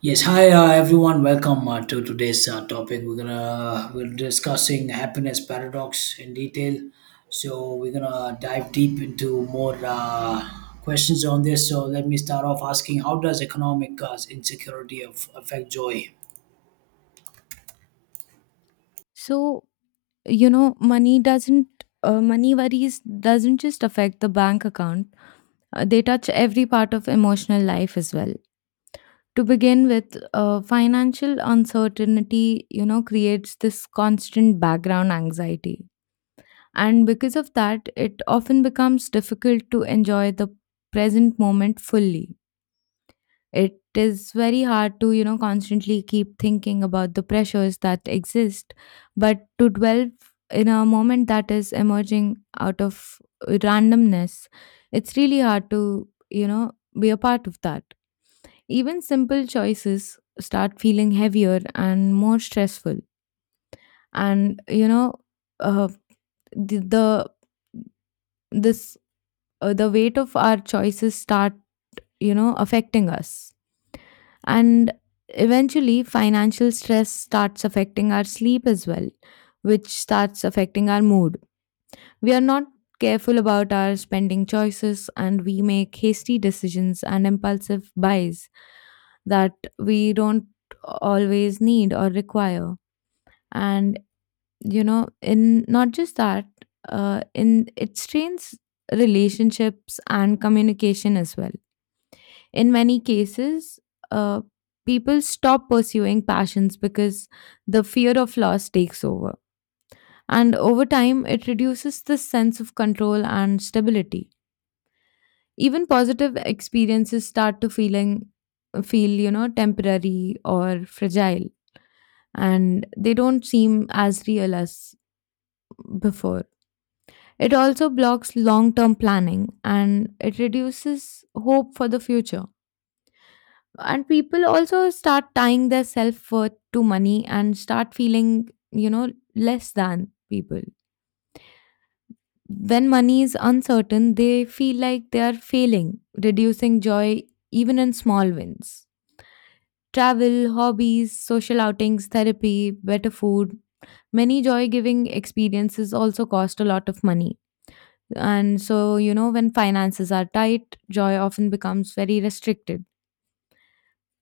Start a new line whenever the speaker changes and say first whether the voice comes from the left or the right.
right: Yes, hi, everyone. Welcome to today's topic. We're discussing happiness paradox in detail. So we're gonna dive deep into more questions on this. So let me start off asking: How does economic insecurity affect joy?
left: So, money doesn't, money worries doesn't just affect the bank account, they touch every part of emotional life as well. To begin with, financial uncertainty, creates this constant background anxiety. And because of that, it often becomes difficult to enjoy the present moment fully. It is very hard to, constantly keep thinking about the pressures that exist, but to dwell in a moment that is emerging out of randomness. It's really hard to, be a part of that. Even simple choices start feeling heavier and more stressful. And, uh, the, the this the weight of our choices start affecting us. And eventually, financial stress starts affecting our sleep as well, which starts affecting our mood. We are not careful about our spending choices, and we make hasty decisions and impulsive buys that we don't always need or require. And, in not just that, in it strains relationships and communication as well in many cases. uh, People stop pursuing passions because the fear of loss takes over. And over time, it reduces the sense of control and stability. Even positive experiences start to feel, temporary or fragile, and they don't seem as real as before. It also blocks long term planning and it reduces hope for the future. And people also start tying their self-worth to money and start feeling, less than people. When money is uncertain, they feel like they are failing, reducing joy even in small wins. Travel, hobbies, social outings, therapy, better food, many joy giving experiences also cost a lot of money. And so, when finances are tight, joy often becomes very restricted.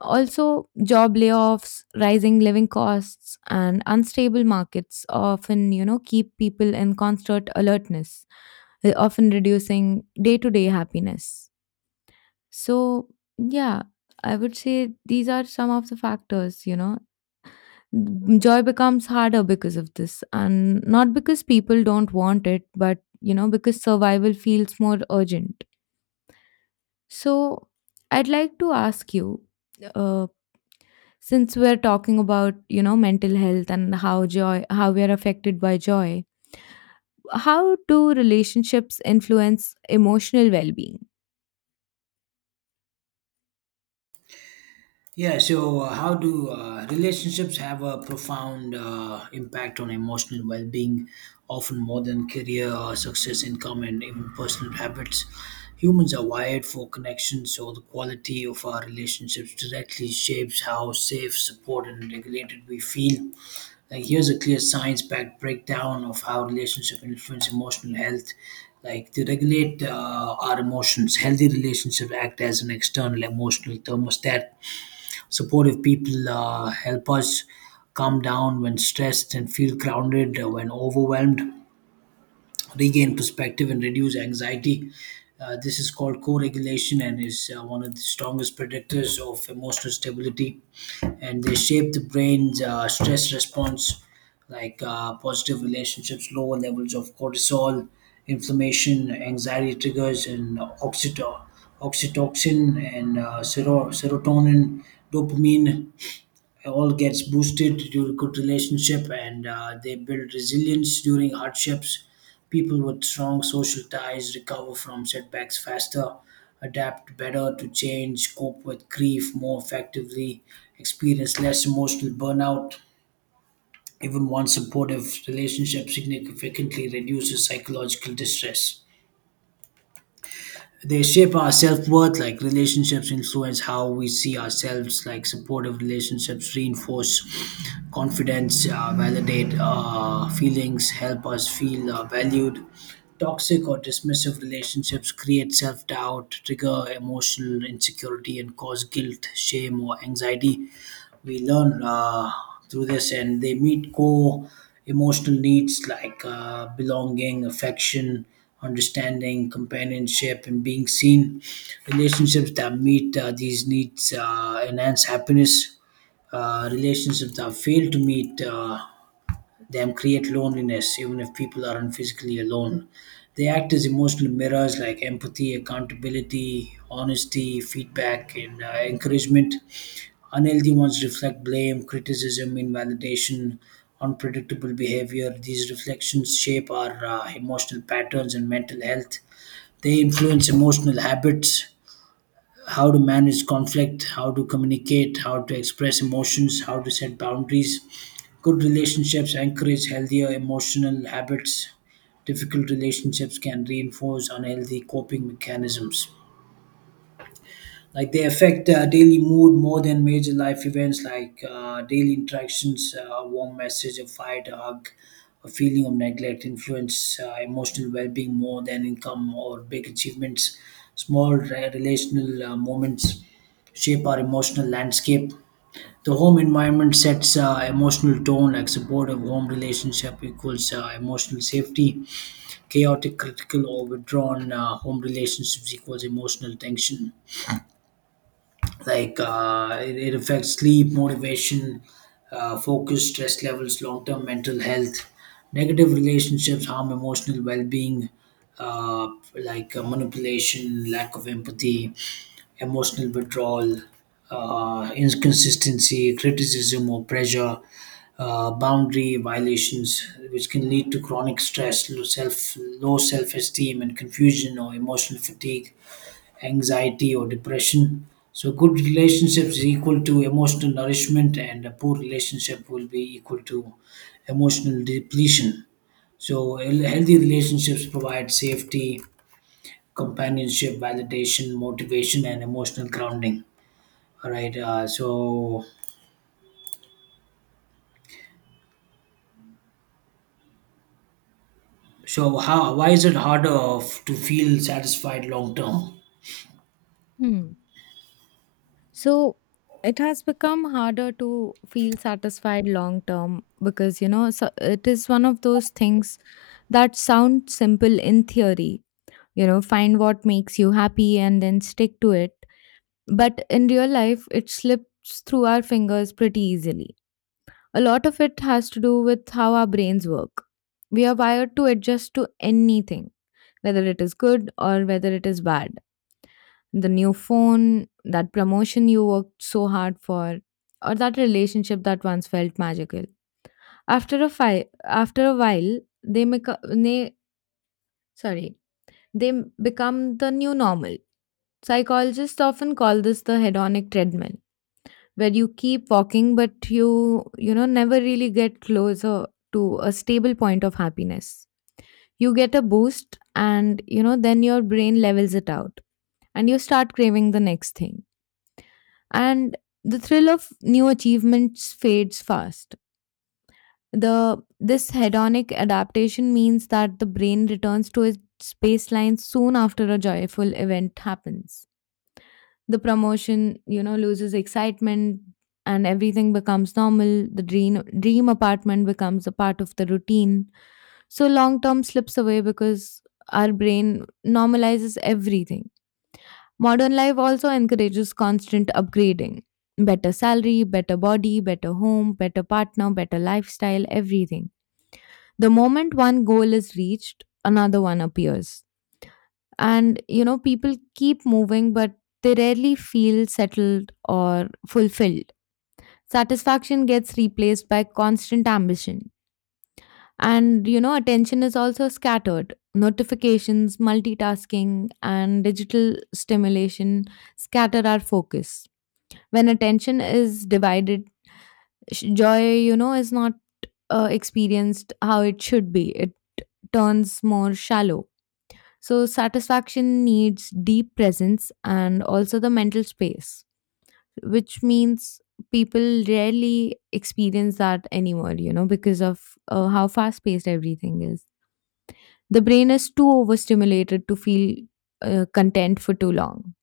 left: Also, job layoffs, rising living costs, and unstable markets often, keep people in constant alertness, often reducing day-to-day happiness. So, yeah, I would say these are some of the factors, you know. Joy becomes harder because of this, and not because people don't want it, but, because survival feels more urgent. So, I'd like to ask you, uh, since we're talking about, mental health and how joy how we are affected by joy, how do relationships influence emotional well-being?
right: Yeah, so how do relationships have a profound impact on emotional well being, often more than career, success, income, and even personal habits? Humans are wired for connection, so the quality of our relationships directly shapes how safe, supported, and regulated we feel. Like, here's a clear science backed breakdown of how relationship influence emotional health. Like, they regulate our emotions. Healthy relationships act as an external emotional thermostat. Supportive people help us calm down when stressed and feel grounded when overwhelmed, regain perspective and reduce anxiety. This is called co regulation and is one of the strongest predictors of emotional stability. And they shape the brain's stress response, like positive relationships, lower levels of cortisol, inflammation, anxiety triggers, and oxytocin, and serotonin, dopamine all gets boosted due to good relationship, and they build resilience during hardships. People with strong social ties recover from setbacks faster, adapt better to change, cope with grief more effectively, experience less emotional burnout. Even one supportive relationship significantly reduces psychological distress. They shape our self-worth. Like relationships influence how we see ourselves. Like supportive relationships reinforce confidence, validate feelings, help us feel valued. Toxic or dismissive relationships create self-doubt, trigger emotional insecurity, and cause guilt, shame, or anxiety. We learn through this, and they meet core emotional needs like belonging, affection, understanding, companionship, and being seen. Relationships that meet these needs enhance happiness. Relationships that fail to meet them create loneliness even if people aren't physically alone. They act as emotional mirrors, like empathy, accountability, honesty, feedback, and encouragement. Unhealthy ones reflect blame, criticism, invalidation, unpredictable behavior. These reflections shape our emotional patterns and mental health. They influence emotional habits: how to manage conflict, how to communicate, how to express emotions, how to set boundaries. Good relationships encourage healthier emotional habits. Difficult relationships can reinforce unhealthy coping mechanisms. Like they affect daily mood more than major life events. Like daily interactions, a warm message, a fight, a hug, a feeling of neglect influence emotional well-being more than income or big achievements. Small relational moments shape our emotional landscape. The home environment sets emotional tone. Like supportive home relationship equals emotional safety, chaotic, critical, or withdrawn home relationships equals emotional tension. Like it affects sleep, motivation, focus, stress levels, long-term mental health. Negative relationships harm emotional well-being. uh, like manipulation, lack of empathy, emotional withdrawal, inconsistency, criticism, or pressure, boundary violations, which can lead to chronic stress, low self-esteem, and confusion, or emotional fatigue, anxiety, or depression. So good relationships is equal to emotional nourishment, and a poor relationship will be equal to emotional depletion. So healthy relationships provide safety, companionship, validation, motivation, and emotional grounding. All right. So how, why is it harder to feel satisfied long term?
left: Hmm. So it has become harder to feel satisfied long term, because, so it is one of those things that sound simple in theory. You know, find what makes you happy and then stick to it, but in real life it slips through our fingers pretty easily. A lot of it has to do with how our brains work. We are wired to adjust to anything, whether it is good or whether it is bad. The new phone, that promotion you worked so hard for, or that relationship that once felt magical. After a fi- After a while, they make they sorry, they become the new normal. Psychologists often call this the hedonic treadmill, where you keep walking but you know never really get closer to a stable point of happiness. You get a boost, and, then your brain levels it out, and you start craving the next thing. And the thrill of new achievements fades fast. The this hedonic adaptation means that the brain returns to its baseline soon after a joyful event happens. The promotion, loses excitement, and everything becomes normal. The dream apartment becomes a part of the routine. So long term slips away because our brain normalizes everything. Modern life also encourages constant upgrading. Better salary, better body, better home, better partner, better lifestyle, everything. The moment one goal is reached, another one appears, and, people keep moving, but they rarely feel settled or fulfilled. Satisfaction gets replaced by constant ambition. And, attention is also scattered. Notifications, multitasking, and digital stimulation scatter our focus. When attention is divided, joy, is not experienced how it should be. It turns more shallow. So, satisfaction needs deep presence and also the mental space, which means people rarely experience that anymore, you know, because of how fast paced everything is. The brain is too overstimulated to feel content for too long.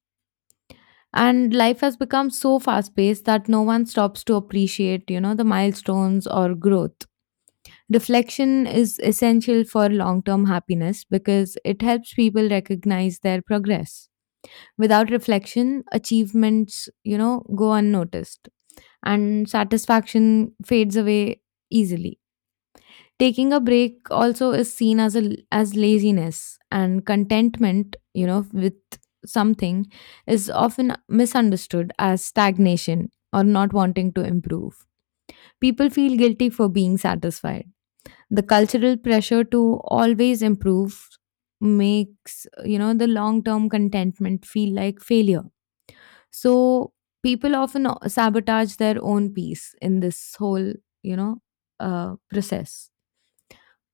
left: And life has become so fast paced that no one stops to appreciate, you know, the milestones or growth. Reflection is essential for long term happiness because it helps people recognize their progress. Without reflection, achievements, you know, go unnoticed, and satisfaction fades away easily. Taking a break also is seen as a as laziness, and contentment, you know, with something is often misunderstood as stagnation or not wanting to improve. People feel guilty for being satisfied. The cultural pressure to always improve makes, the long term contentment feel like failure. So people often sabotage their own peace in this whole, you know, process.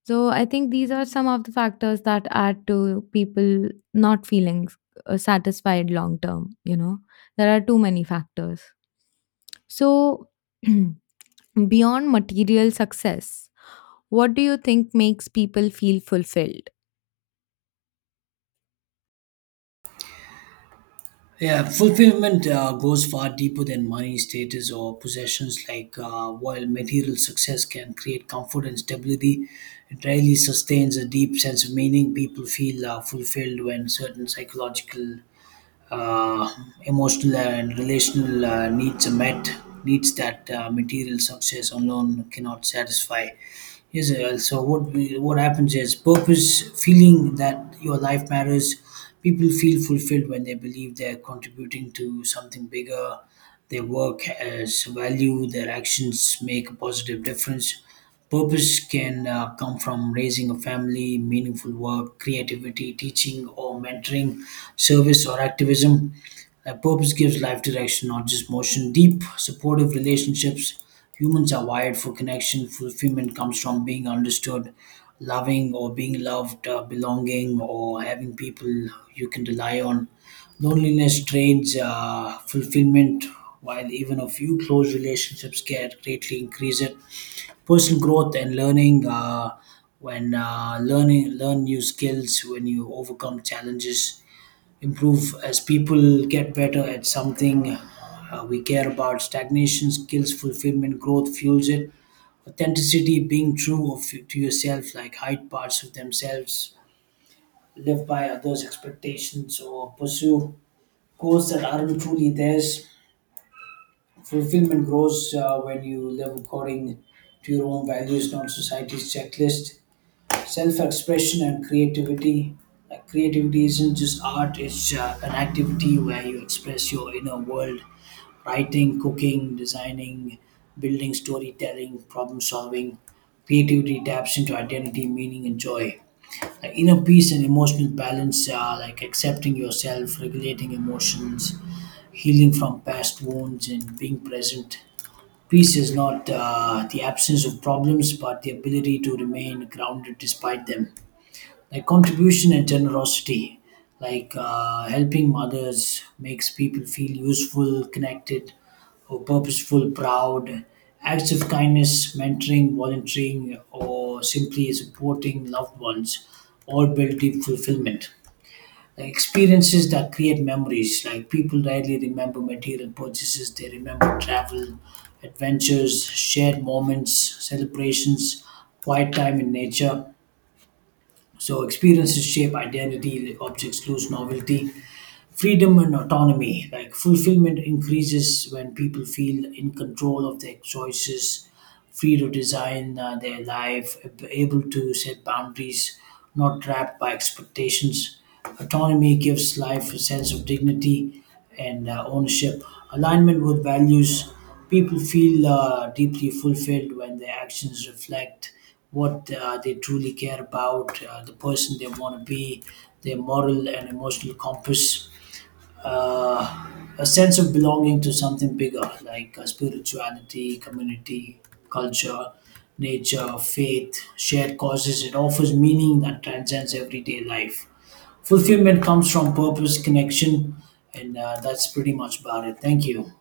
left: So I think these are some of the factors that add to people not feeling satisfied long term. You know, there are too many factors. So beyond material success, what do you think makes people feel fulfilled?
right: Yeah, fulfillment goes far deeper than money, status, or possessions. Like while material success can create comfort and stability, it rarely sustains a deep sense of meaning. People feel fulfilled when certain psychological, uh, emotional, and relational needs are met. Needs that material success alone cannot satisfy. Yes, so what happens is purpose, feeling that your life matters. People feel fulfilled when they believe they're contributing to something bigger. Their work has value. Their actions make a positive difference. Purpose can come from raising a family, meaningful work, creativity, teaching or mentoring, service or activism. Like purpose gives life direction, not just motion. Deep, supportive relationships. Humans are wired for connection. Fulfillment comes from being understood, loving or being loved, belonging or having people you can rely on. Loneliness drains fulfillment, while even a few close relationships can greatly increase it. Personal growth and learning. When learn new skills. When you overcome challenges, improve as people, get better at something we care about. Stagnation skills fulfillment, growth fuels it. Authenticity, being true of to yourself, like hide parts of themselves, live by others expectations or pursue goals that aren't truly theirs. Fulfillment grows when you live according to your own values, not society's checklist. Self-expression and creativity, like creativity isn't just art, it's an activity where you express your inner world: writing, cooking, designing, building, storytelling, problem solving. Creativity taps into identity, meaning, and joy. Like inner peace and emotional balance are like accepting yourself, regulating emotions, healing from past wounds, and being present. Peace is not the absence of problems, but the ability to remain grounded despite them. Like contribution and generosity, like helping others makes people feel useful, connected, or purposeful, proud. Acts of kindness, mentoring, volunteering, or simply supporting loved ones all build deep fulfillment. Like experiences that create memories, like people rarely remember material purchases, they remember travel, adventures, shared moments, celebrations, quiet time in nature. So experiences shape identity, objects lose novelty. Freedom and autonomy, like fulfillment increases when people feel in control of their choices, free to design their life, able to set boundaries, not trapped by expectations. Autonomy gives life a sense of dignity and ownership. Alignment with values. People feel deeply fulfilled when their actions reflect what they truly care about, the person they want to be, their moral and emotional compass. uh, a sense of belonging to something bigger, like spirituality, community, culture, nature, faith, shared causes. It offers meaning that transcends everyday life. Fulfillment comes from purpose, connection, and that's pretty much about it. Thank you.